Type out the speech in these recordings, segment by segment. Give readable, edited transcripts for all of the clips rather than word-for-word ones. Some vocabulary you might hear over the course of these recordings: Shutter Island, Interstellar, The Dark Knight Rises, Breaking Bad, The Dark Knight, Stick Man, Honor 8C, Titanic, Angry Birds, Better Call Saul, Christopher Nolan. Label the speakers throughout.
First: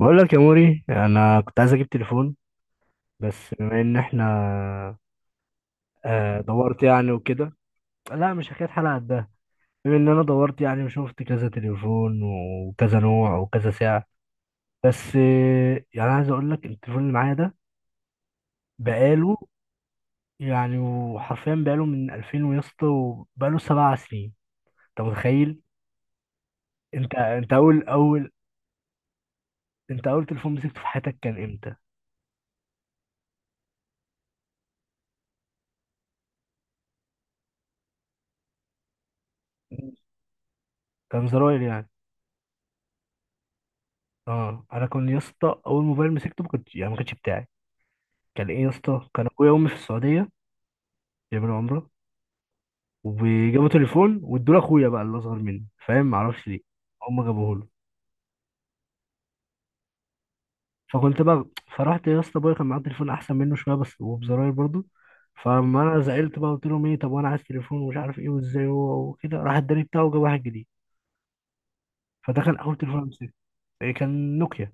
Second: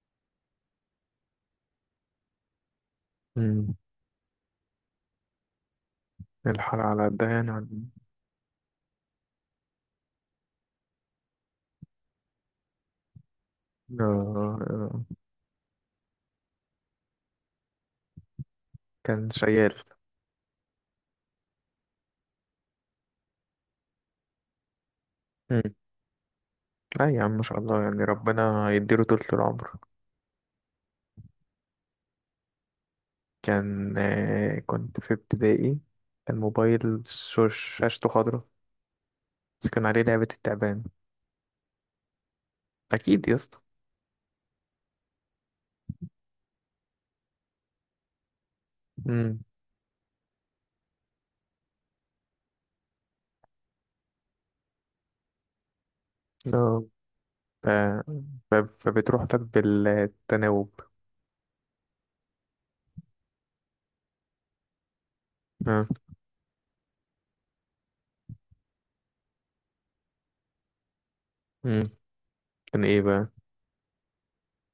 Speaker 1: بقول لك يا موري، انا كنت عايز اجيب تليفون بس
Speaker 2: مم.
Speaker 1: بما ان احنا دورت
Speaker 2: الحلقة على
Speaker 1: يعني
Speaker 2: قدها يعني
Speaker 1: وكده. لا، مش حكايه حلقه قدها، بما ان انا دورت يعني وشفت كذا تليفون وكذا نوع وكذا سعر
Speaker 2: آه. آه.
Speaker 1: بس يعني عايز اقول لك التليفون اللي معايا ده
Speaker 2: كان
Speaker 1: بقاله،
Speaker 2: شيال.
Speaker 1: يعني وحرفيا بقاله من 2000 ويا اسطى وبقاله 7 سنين. انت متخيل؟
Speaker 2: مم. لا
Speaker 1: انت
Speaker 2: يا عم، ما
Speaker 1: انت
Speaker 2: شاء الله،
Speaker 1: اول
Speaker 2: يعني
Speaker 1: اول
Speaker 2: ربنا يديله طول العمر.
Speaker 1: انت اول تليفون مسكته في حياتك كان امتى؟
Speaker 2: كان كنت في ابتدائي. كان موبايل شاشته خضرا. بس كان عليه لعبة التعبان.
Speaker 1: كان زراير يعني.
Speaker 2: أكيد يا اسطى.
Speaker 1: اه، انا كنت يا اسطى اول موبايل مسكته ما كنتش، يعني ما كانش بتاعي. كان ايه يا اسطى؟ كان
Speaker 2: مم.
Speaker 1: اخويا وامي في السعوديه بيعملوا عمره وجابوا تليفون وادوا لاخويا بقى اللي اصغر مني، فاهم، معرفش ليه
Speaker 2: آه.
Speaker 1: هم جابوه له.
Speaker 2: ف... فبتروح لك بالتناوب.
Speaker 1: فكنت بقى، فرحت يا اسطى، ابويا كان معاه تليفون احسن منه شويه بس وبزراير برضه. فلما
Speaker 2: آه.
Speaker 1: انا زعلت بقى قلت لهم ايه، طب وانا عايز تليفون ومش عارف ايه وازاي، هو وكده راح اداني بتاعه وجاب واحد جديد.
Speaker 2: مم.
Speaker 1: فده كان اول
Speaker 2: كان
Speaker 1: تليفون
Speaker 2: ايه بقى؟
Speaker 1: امسكه. إيه، كان نوكيا.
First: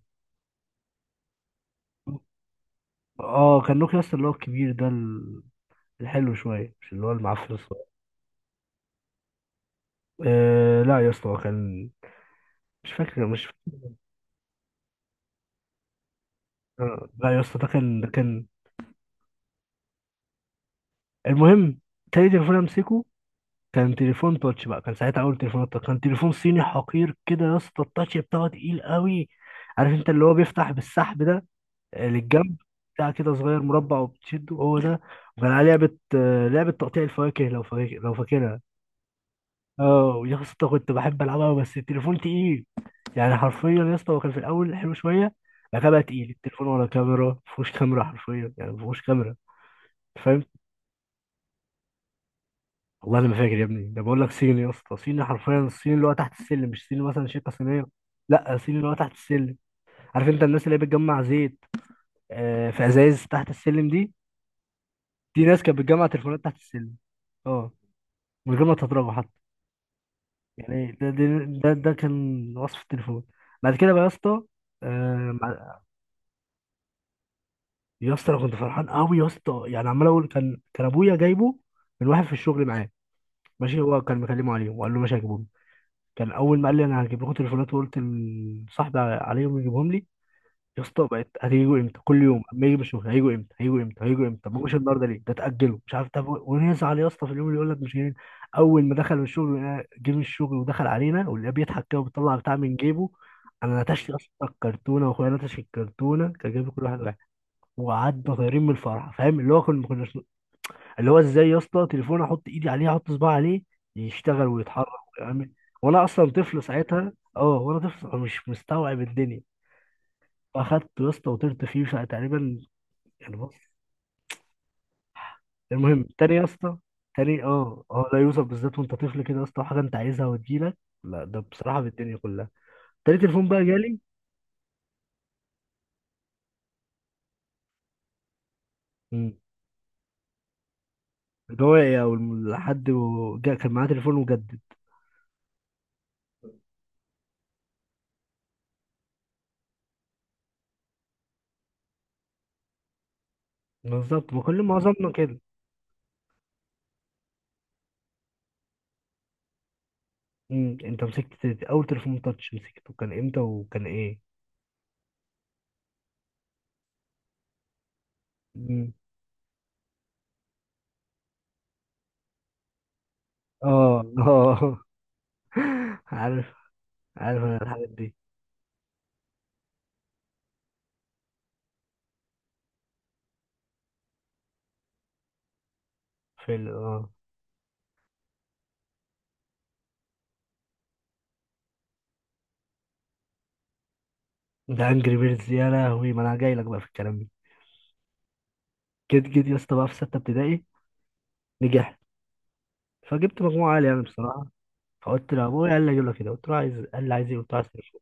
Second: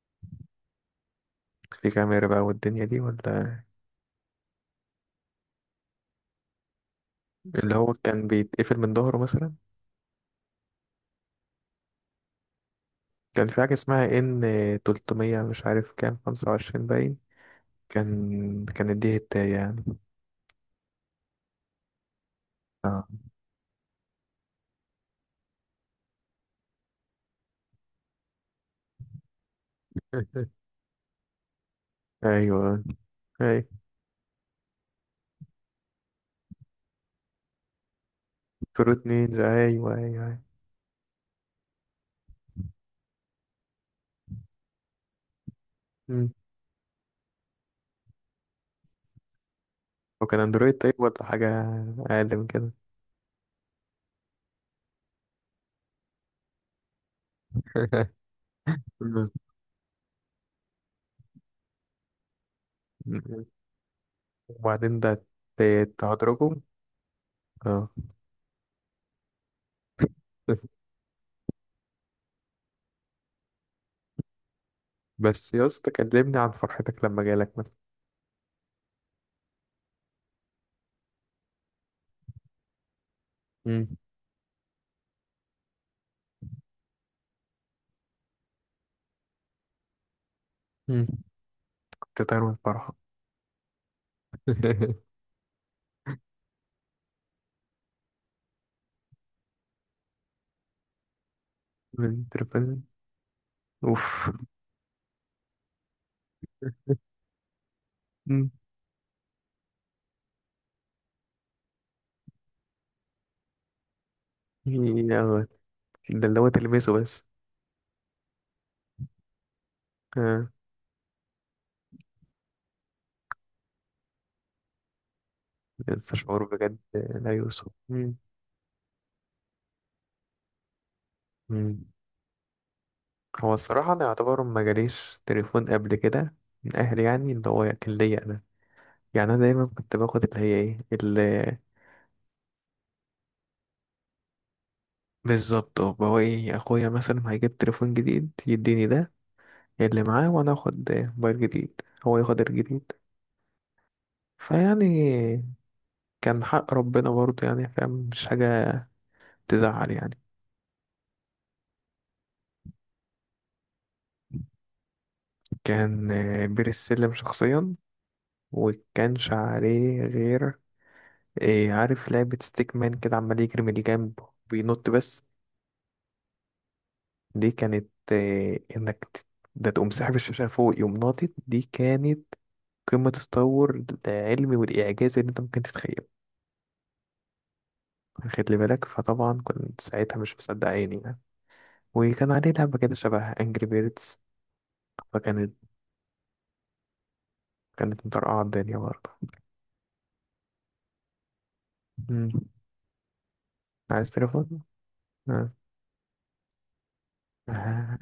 Speaker 2: في كاميرا بقى والدنيا دي
Speaker 1: اه،
Speaker 2: ولا؟
Speaker 1: كان نوكيا، اصلا اللي هو الكبير ده، الحلو شويه، مش اللي هو المعفن
Speaker 2: اللي
Speaker 1: الصغير.
Speaker 2: هو كان بيتقفل من ظهره مثلا.
Speaker 1: آه لا يا اسطى، هو كان، مش فاكر. مش
Speaker 2: كان في حاجة اسمها ان 300، مش عارف كام، 25
Speaker 1: آه،
Speaker 2: باين.
Speaker 1: لا يا اسطى، ده كان ده كان
Speaker 2: كانت دي هتاية يعني.
Speaker 1: المهم. تاني تليفون امسكه
Speaker 2: اه.
Speaker 1: كان تليفون تاتش بقى، كان ساعتها اول تليفون تاتش، كان تليفون صيني حقير كده يا اسطى، التاتش بتاعه تقيل قوي. عارف انت اللي هو بيفتح بالسحب ده، للجنب،
Speaker 2: ايوه،
Speaker 1: بتاع كده صغير
Speaker 2: اي،
Speaker 1: مربع وبتشده، هو ده. وكان عليه لعبه، لعبه تقطيع الفواكه، لو فاكرها.
Speaker 2: فروت نينجا، ايوه ايوه
Speaker 1: اه
Speaker 2: ايوه.
Speaker 1: يا اسطى كنت بحب العبها أوي، بس التليفون تقيل، يعني حرفيا يا اسطى هو كان في الاول حلو شويه، بعد كده بقى تقيل
Speaker 2: مم.
Speaker 1: التليفون، ولا كاميرا، مفيهوش كاميرا حرفيا يعني مفيهوش كاميرا.
Speaker 2: وكان
Speaker 1: فاهم.
Speaker 2: اندرويد طيب ولا حاجة؟ اقل من كده؟
Speaker 1: والله انا ما فاكر يا ابني، ده بقول لك صيني يا اسطى، صيني حرفيا، الصيني اللي هو تحت السلم، مش صيني مثلا شركه صينيه. لا، صيني اللي هو تحت
Speaker 2: مم.
Speaker 1: السلم. عارف انت الناس اللي هي بتجمع زيت، في ازايز
Speaker 2: مم.
Speaker 1: تحت السلم دي،
Speaker 2: وبعدين ده،
Speaker 1: دي ناس كانت بتجمع تليفونات
Speaker 2: تهدرجه.
Speaker 1: تحت السلم، اه،
Speaker 2: اه.
Speaker 1: من غير ما تضربه حتى. يعني ده ده ده كان وصف التليفون. بعد كده بقى يا اسطى، آه،
Speaker 2: بس يا
Speaker 1: مع-
Speaker 2: اسطى كلمني عن فرحتك لما جالك مثلا.
Speaker 1: يا اسطى انا كنت فرحان قوي يا اسطى، يعني عمال اقول كان ابويا جايبه من واحد في الشغل معاه، ماشي،
Speaker 2: مم.
Speaker 1: هو كان مكلمه عليه وقال له ماشي هجيبه. كان اول ما قال لي انا هجيب لكم تليفونات وقلت لصاحبي عليهم يجيبهم لي يا
Speaker 2: مم.
Speaker 1: اسطى. بقت هتيجوا امتى؟ كل
Speaker 2: كنت
Speaker 1: يوم
Speaker 2: طاير من
Speaker 1: اما يجي
Speaker 2: الفرحة.
Speaker 1: بشوف هيجوا امتى، هيجوا امتى، هيجوا امتى؟ طب ما جوش النهارده ليه، ده اتاجلوا مش عارف، طب ونزعل يا اسطى في اليوم اللي يقول لك مش جايين. اول ما دخل الشغل جه من الشغل ودخل علينا ولقاه بيضحك كده
Speaker 2: من
Speaker 1: وبيطلع بتاع من
Speaker 2: التليفون.
Speaker 1: جيبه. انا نتشت
Speaker 2: اوف.
Speaker 1: اصلا الكرتونه واخويا نتش الكرتونه، كان جايب كل واحد واحد. وقعدنا
Speaker 2: مم.
Speaker 1: طايرين من الفرحه، فاهم، اللي هو كنا ما كناش، اللي هو ازاي يا اسطى تليفون احط ايدي عليه، احط صباعي عليه يشتغل ويتحرك
Speaker 2: يا
Speaker 1: ويعمل، وانا
Speaker 2: ده
Speaker 1: اصلا
Speaker 2: اللي هو
Speaker 1: طفل
Speaker 2: تلمسه
Speaker 1: ساعتها،
Speaker 2: بس.
Speaker 1: اه، وانا طفل فمش مستوعب الدنيا.
Speaker 2: آه.
Speaker 1: فاخدته يا اسطى وطرت فيه ساعة تقريبا، يعني بص، المهم.
Speaker 2: لسه
Speaker 1: تاني يا
Speaker 2: شعور
Speaker 1: اسطى،
Speaker 2: بجد لا
Speaker 1: تاني،
Speaker 2: يوصف.
Speaker 1: اه، اه،
Speaker 2: مم.
Speaker 1: لا يوسف، بالذات وانت طفل كده يا اسطى، حاجه انت عايزها وتجيلك، لا ده بصراحه
Speaker 2: مم.
Speaker 1: بالدنيا كلها. تاني تليفون
Speaker 2: هو
Speaker 1: بقى
Speaker 2: الصراحة
Speaker 1: جالي.
Speaker 2: أنا يعتبر ما جاليش تليفون قبل كده من أهلي، يعني اللي هو كان ليا أنا. يعني
Speaker 1: مم.
Speaker 2: أنا دايما كنت باخد اللي هي إيه اللي،
Speaker 1: اللي هو ايه، او كان معاه تليفون وجدد.
Speaker 2: بالظبط، اللي هو إيه، أخويا مثلا هيجيب تليفون جديد يديني ده اللي معاه وأنا آخد موبايل جديد، هو ياخد الجديد.
Speaker 1: بالظبط، ما كل معظمنا كده.
Speaker 2: فيعني كان حق ربنا برضه، يعني فاهم، مش حاجة تزعل يعني.
Speaker 1: مم. انت مسكت اول تليفون تاتش مسكته كان امتى وكان ايه؟
Speaker 2: كان بير السلم شخصيا. وكانش عليه غير إيه، عارف لعبة ستيك مان كده عمال يجري من
Speaker 1: اه،
Speaker 2: جنب
Speaker 1: اه.
Speaker 2: وبينط بس.
Speaker 1: عارف، عارف
Speaker 2: دي
Speaker 1: انا الحاجات
Speaker 2: كانت
Speaker 1: دي.
Speaker 2: إيه إنك ده، تقوم ساحب الشاشة فوق يقوم ناطط. دي كانت قمة التطور العلمي والإعجاز اللي أنت ممكن تتخيله.
Speaker 1: في ال- اه
Speaker 2: خد لي بالك، فطبعا كنت ساعتها مش مصدق عيني يعني. وكان عليه لعبة كده شبه أنجري بيردز.
Speaker 1: ده انجري بيردز
Speaker 2: فكانت
Speaker 1: يا لهوي، ما انا جاي لك بقى في الكلام ده.
Speaker 2: كانت مطرقعة الدنيا برضه.
Speaker 1: جيت يا اسطى بقى في سته ابتدائي، نجحت،
Speaker 2: مم.
Speaker 1: فجبت مجموعه عاليه يعني
Speaker 2: عايز
Speaker 1: بصراحه.
Speaker 2: تليفون؟
Speaker 1: فقلت
Speaker 2: آه.
Speaker 1: لابويا، قال لي اجيب لك كده، قلت له عايز، قال لي عايز ايه، قلت له عايز
Speaker 2: آه.
Speaker 1: تليفون.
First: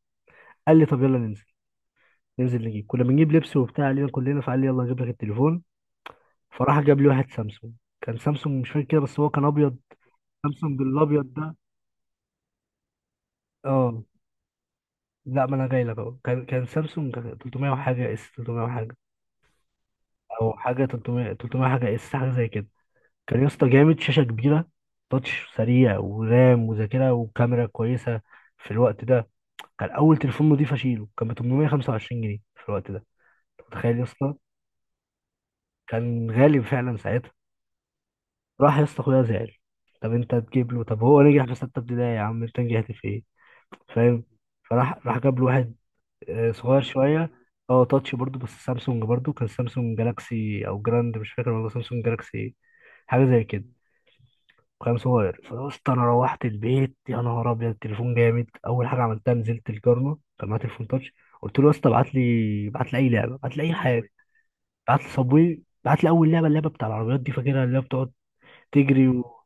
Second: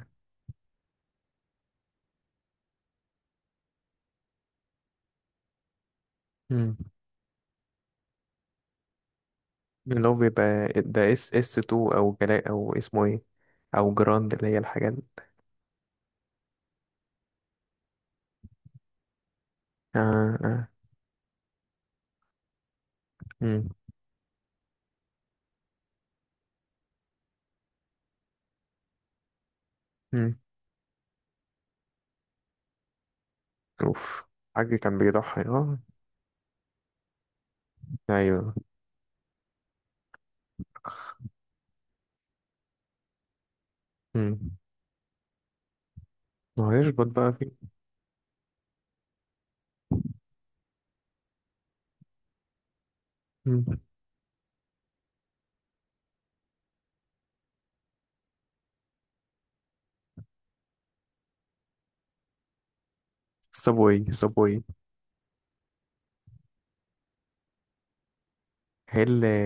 Speaker 1: قال لي طب يلا ننزل، ننزل نجيب، كنا بنجيب لبس وبتاع علينا كلنا، فقال لي يلا اجيب لك التليفون.
Speaker 2: مم.
Speaker 1: فراح جاب لي واحد سامسونج، كان سامسونج مش فاكر كده بس هو كان ابيض،
Speaker 2: اللي هو بيبقى
Speaker 1: سامسونج
Speaker 2: ده اس
Speaker 1: الابيض
Speaker 2: اس
Speaker 1: ده.
Speaker 2: تو، أو جلاء، أو اسمه إيه، أو
Speaker 1: اه،
Speaker 2: جراند، اللي هي الحاجات.
Speaker 1: لا ما انا جاي لك اهو، كان سامسونج 300 وحاجه، اس 300 وحاجه،
Speaker 2: آه.
Speaker 1: او
Speaker 2: آه.
Speaker 1: حاجه 300 300 حاجه، اس حاجه زي كده. كان يا اسطى
Speaker 2: مم.
Speaker 1: جامد، شاشه كبيره، تاتش سريع، ورام وذاكره وكاميرا كويسه في الوقت ده. كان اول
Speaker 2: مم.
Speaker 1: تليفون نضيف اشيله، كان ب 825 جنيه في الوقت ده. أنت متخيل يا
Speaker 2: أوف.
Speaker 1: اسطى؟
Speaker 2: حاج كان بيضحي، اه.
Speaker 1: كان غالي فعلا ساعتها.
Speaker 2: أيوه.
Speaker 1: راح يا اسطى اخويا زعل، طب انت تجيب له، طب هو نجح في سته ابتدائي، يا عم انت نجحت في ايه؟ فاهم.
Speaker 2: مم.
Speaker 1: فراح جاب له واحد
Speaker 2: ما هو
Speaker 1: صغير
Speaker 2: يشبط
Speaker 1: شويه،
Speaker 2: بقى في.
Speaker 1: اه تاتش برضو بس سامسونج برضو، كان سامسونج جالاكسي او جراند مش فاكر، والله سامسونج جالاكسي ايه، حاجه زي كده،
Speaker 2: مم.
Speaker 1: كان صغير. فقلت انا، روحت البيت يا نهار ابيض، التليفون جامد، اول حاجه عملتها نزلت الجارنا كان معاه تليفون تاتش، قلت له يا اسطى ابعت لي اي لعبه، ابعت لي اي
Speaker 2: صابوي
Speaker 1: حاجه،
Speaker 2: صابوي.
Speaker 1: ابعت لي صابوي، ابعت لي اول لعبه، اللعبه بتاع العربيات دي فاكرها، اللي هي بتقعد
Speaker 2: هي
Speaker 1: تجري
Speaker 2: اللي،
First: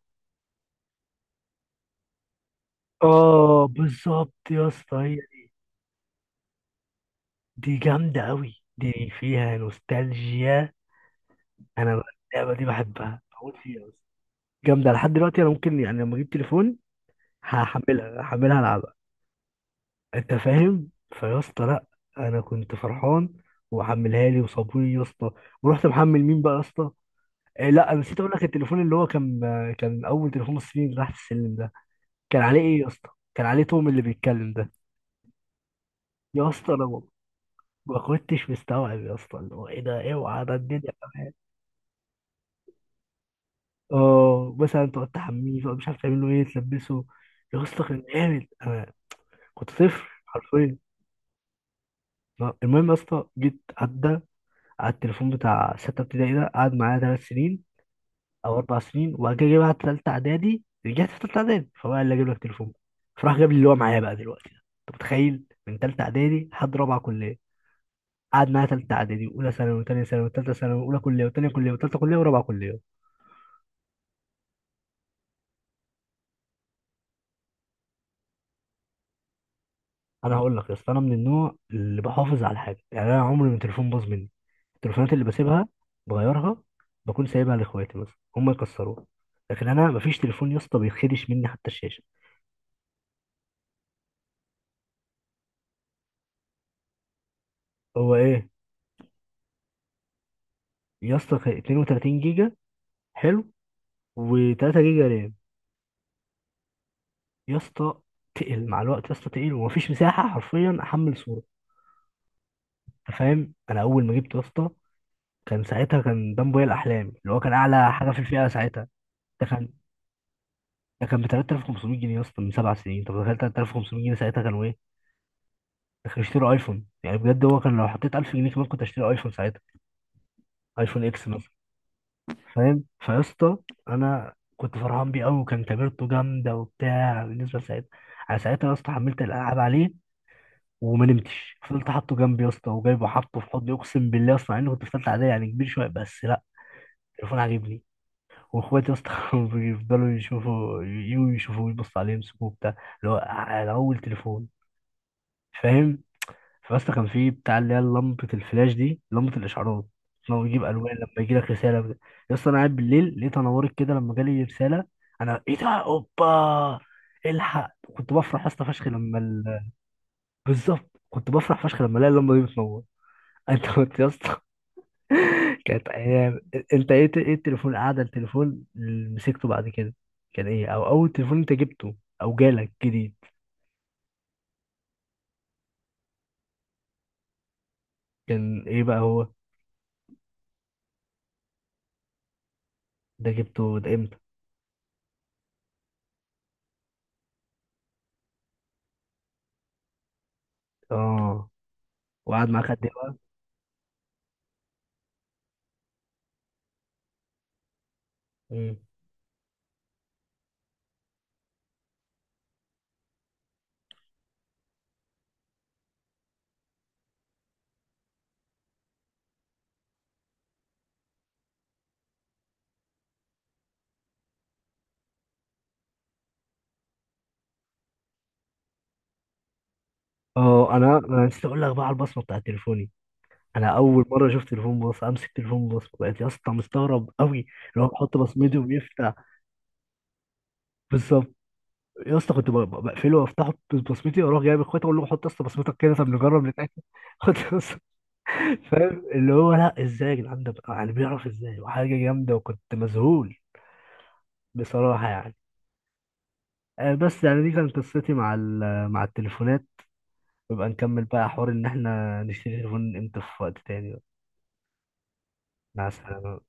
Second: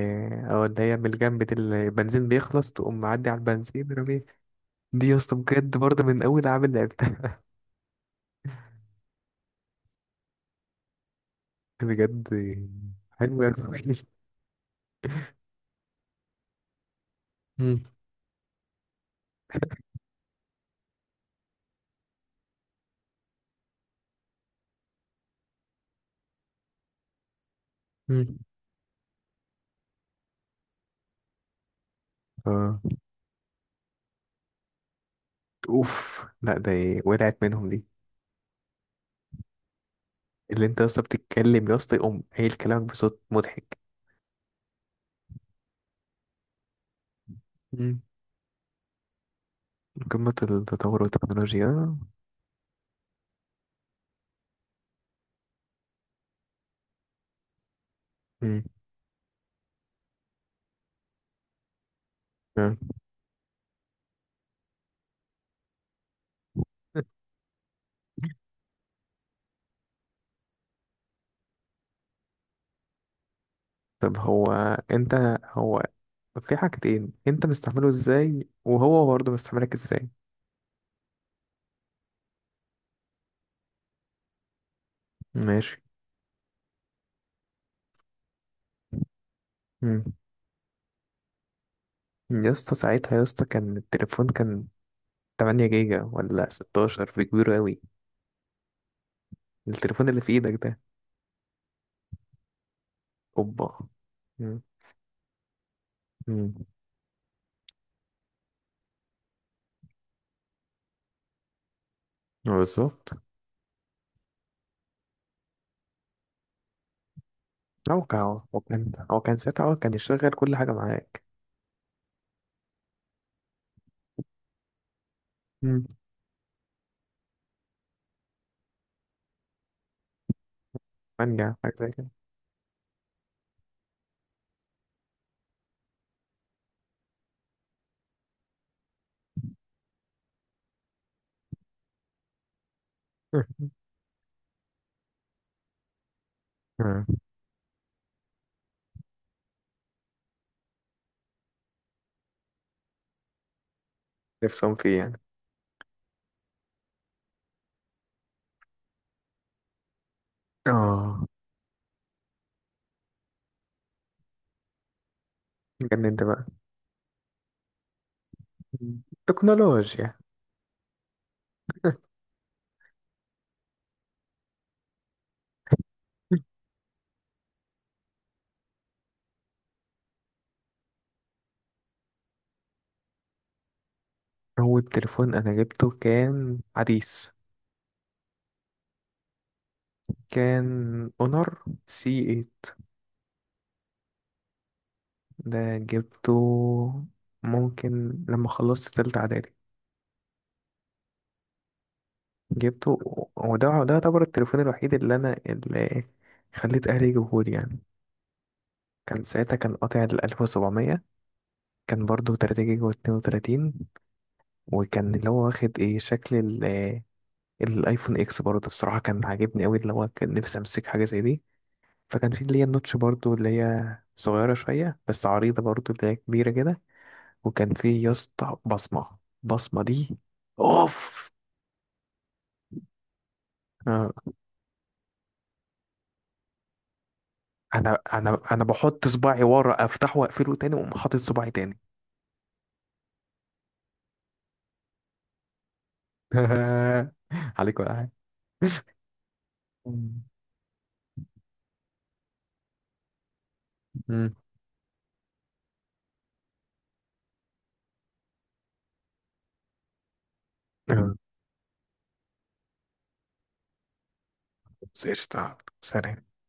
Speaker 2: اه اللي هي من الجنب دي، اللي البنزين بيخلص تقوم معدي على
Speaker 1: اه
Speaker 2: البنزين رمي.
Speaker 1: بالظبط يا اسطى
Speaker 2: دي
Speaker 1: هي،
Speaker 2: يا اسطى بجد برضه من أول أعمل لعبتها.
Speaker 1: دي جامده قوي، دي فيها نوستالجيا. انا بقى،
Speaker 2: بجد.
Speaker 1: اللعبه دي بحبها،
Speaker 2: حلو أوي.
Speaker 1: بموت فيها يا اسطى، جامده لحد دلوقتي، انا ممكن يعني لما اجيب تليفون
Speaker 2: مم.
Speaker 1: هحملها العبها. انت فاهم فيا اسطى، لا، انا كنت فرحان. وحملها لي وصابوني يا اسطى، ورحت محمل مين بقى يا اسطى؟ إيه، لا انا نسيت اقول
Speaker 2: مم.
Speaker 1: لك، التليفون اللي هو كان، كان اول تليفون مصري، اللي تحت السلم ده كان عليه
Speaker 2: اه.
Speaker 1: ايه يا اسطى؟ كان عليه توم اللي بيتكلم ده.
Speaker 2: أوف،
Speaker 1: يا
Speaker 2: لا ده
Speaker 1: اسطى انا ما،
Speaker 2: إيه، وقعت منهم دي.
Speaker 1: ما كنتش مستوعب يا اسطى، اللي هو ايه ده، اوعى ده
Speaker 2: اللي انت يا
Speaker 1: الدنيا
Speaker 2: اسطى
Speaker 1: كمان.
Speaker 2: بتتكلم يا اسطى يقوم قايل كلامك بصوت مضحك.
Speaker 1: اه، مثلا تقعد تحميه، تقعد مش عارف تعمل له ايه، تلبسه، يا اسطى
Speaker 2: مم.
Speaker 1: كان جامد، انا كنت طفل
Speaker 2: قمة
Speaker 1: حرفيا.
Speaker 2: التطور والتكنولوجيا.
Speaker 1: المهم يا اسطى، جيت عدى على التليفون بتاع ستة ابتدائي ده، قعد معايا 3 سنين أو 4 سنين، وبعد كده جه بقى تالتة إعدادي، رجعت في تالتة إعدادي فبقى اللي أجيب لك تليفون،
Speaker 2: مم.
Speaker 1: فراح جاب لي اللي هو معايا بقى دلوقتي ده. أنت متخيل من تالتة إعدادي لحد رابعة كلية؟ قعد معايا تالتة إعدادي وأولى ثانوي وتانية ثانوي وتالتة ثانوي وأولى كلية وتانية كلية وتالتة كلية ورابعة كلية.
Speaker 2: طب هو انت هو في حاجتين انت مستعمله ازاي وهو برضه مستعملك ازاي؟
Speaker 1: أنا هقول لك يا أسطى، أنا من النوع اللي بحافظ على حاجة، يعني أنا عمري ما التليفون باظ مني، التليفونات اللي بسيبها
Speaker 2: ماشي.
Speaker 1: بغيرها بكون سايبها لاخواتي مثلا هم يكسروها، لكن انا
Speaker 2: مم.
Speaker 1: مفيش تليفون يا اسطى بيتخدش مني حتى الشاشه.
Speaker 2: يا اسطى ساعتها، يا اسطى، كان التليفون 8 جيجا ولا 16، في كبير قوي؟
Speaker 1: هو ايه،
Speaker 2: التليفون اللي في ايدك ده.
Speaker 1: يا اسطى كان 32 جيجا، حلو،
Speaker 2: اوبا. مم.
Speaker 1: و3 جيجا رام.
Speaker 2: مم.
Speaker 1: يا اسطى تقل مع الوقت يا اسطى، تقل ومفيش مساحه حرفيا احمل صوره.
Speaker 2: بالظبط.
Speaker 1: انت فاهم، انا اول ما جبته يا اسطى كان ساعتها، كان ده موبايل احلامي اللي هو كان اعلى
Speaker 2: هو
Speaker 1: حاجه في
Speaker 2: كان
Speaker 1: الفئه ساعتها.
Speaker 2: هو كان
Speaker 1: ده
Speaker 2: ساعتها
Speaker 1: كان
Speaker 2: هو كان يشغل كل حاجة
Speaker 1: ده كان
Speaker 2: معاك.
Speaker 1: ب 3500 جنيه يا اسطى من 7 سنين، طب تخيل 3500 جنيه ساعتها كانوا ايه؟
Speaker 2: مم.
Speaker 1: ده كانوا يشتروا ايفون يعني، بجد هو كان لو حطيت 1000 جنيه كمان كنت اشتري ايفون ساعتها، ايفون اكس مثلا.
Speaker 2: منجع حاجة زي كده.
Speaker 1: فاهم فيا اسطى، انا كنت فرحان بيه قوي، وكان كاميرته جامده وبتاع بالنسبه لساعتها. انا ساعتها يا اسطى حملت الالعاب عليه وما نمتش، فضلت حاطه جنبي يا اسطى وجايبه حاطه في حضني، اقسم بالله اصلا اني كنت في ثالثه اعدادي يعني كبير شويه، بس لا،
Speaker 2: مم.
Speaker 1: التليفون عاجبني. واخواتي يا اسطى كانوا بيفضلوا يشوفوا، يجوا يشوفوه يبصوا عليه يمسكوه، بتاع اللي هو على اول تليفون،
Speaker 2: نفسهم فيه يعني.
Speaker 1: فاهم. فبس كان في بتاع اللي هي لمبة الفلاش دي، لمبة الإشعارات، لو يجيب ألوان لما
Speaker 2: اه.
Speaker 1: يجي لك رسالة بجد. يا اسطى أنا قاعد بالليل لقيتها نورت كده لما جالي رسالة، أنا إيه ده
Speaker 2: جنن ده بقى.
Speaker 1: أوبا، الحق. كنت بفرح يا اسطى فشخ
Speaker 2: مم.
Speaker 1: لما
Speaker 2: تكنولوجيا.
Speaker 1: بالظبط، كنت بفرح فشخ لما الاقي اللمبة دي بتنور. أنت كنت يا اسطى، كانت أيام. أنت إيه التليفون، التليفون اللي مسكته بعد كده كان إيه؟ أو أول تليفون أنت جبته أو جالك جديد،
Speaker 2: هو التليفون انا جبته كان حديث.
Speaker 1: كان إيه بقى هو؟
Speaker 2: كان اونر سي 8.
Speaker 1: ده جبته ده إمتى؟
Speaker 2: ده جبته، ممكن لما خلصت تالتة اعدادي،
Speaker 1: آه، وقعد معاك قد
Speaker 2: جبته.
Speaker 1: إيه؟
Speaker 2: وده يعتبر التليفون الوحيد اللي انا خليت اهلي يجيبهولي يعني.
Speaker 1: مم.
Speaker 2: كان ساعتها كان قاطع ال 1700. كان برضه 3 جيجا و 32. وكان اللي هو واخد ايه شكل الايفون اكس برضه. الصراحة كان عاجبني قوي، اللي هو كان نفسي امسك حاجة زي دي. فكان في اللي هي النوتش برضو، اللي هي صغيرة شوية بس عريضة برضو، اللي هي كبيرة كده. وكان في يا اسطى بصمة. البصمة دي،
Speaker 1: اه انا
Speaker 2: اوف.
Speaker 1: لسه اقول لك بقى على البصمه بتاعت تليفوني، انا اول
Speaker 2: آه.
Speaker 1: مره شفت تليفون باص امسك تليفون باص، بقيت يا اسطى مستغرب قوي، لو
Speaker 2: انا
Speaker 1: بحط
Speaker 2: انا
Speaker 1: بصمتي
Speaker 2: انا بحط
Speaker 1: وبيفتح.
Speaker 2: صباعي ورا افتحه واقفله تاني واقوم حاطط
Speaker 1: بالظبط
Speaker 2: صباعي تاني.
Speaker 1: يا اسطى، كنت بقفله وافتحه ببصمتي، واروح جايب اخواتي اقول لهم حط يا اسطى بصمتك كده، طب نجرب نتاكد، حط يا اسطى.
Speaker 2: عليك ولا حاجة.
Speaker 1: فاهم اللي هو لا ازاي يا
Speaker 2: مم.
Speaker 1: جدعان ده يعني بيعرف ازاي، وحاجه جامده، وكنت مذهول
Speaker 2: مم.
Speaker 1: بصراحه يعني. بس يعني دي كانت قصتي مع مع التليفونات. نبقى نكمل
Speaker 2: آه.
Speaker 1: بقى حوار ان احنا نشتري تليفون امتى في وقت تاني بقى.
Speaker 2: بس قشطة.
Speaker 1: مع
Speaker 2: سلام.
Speaker 1: السلامه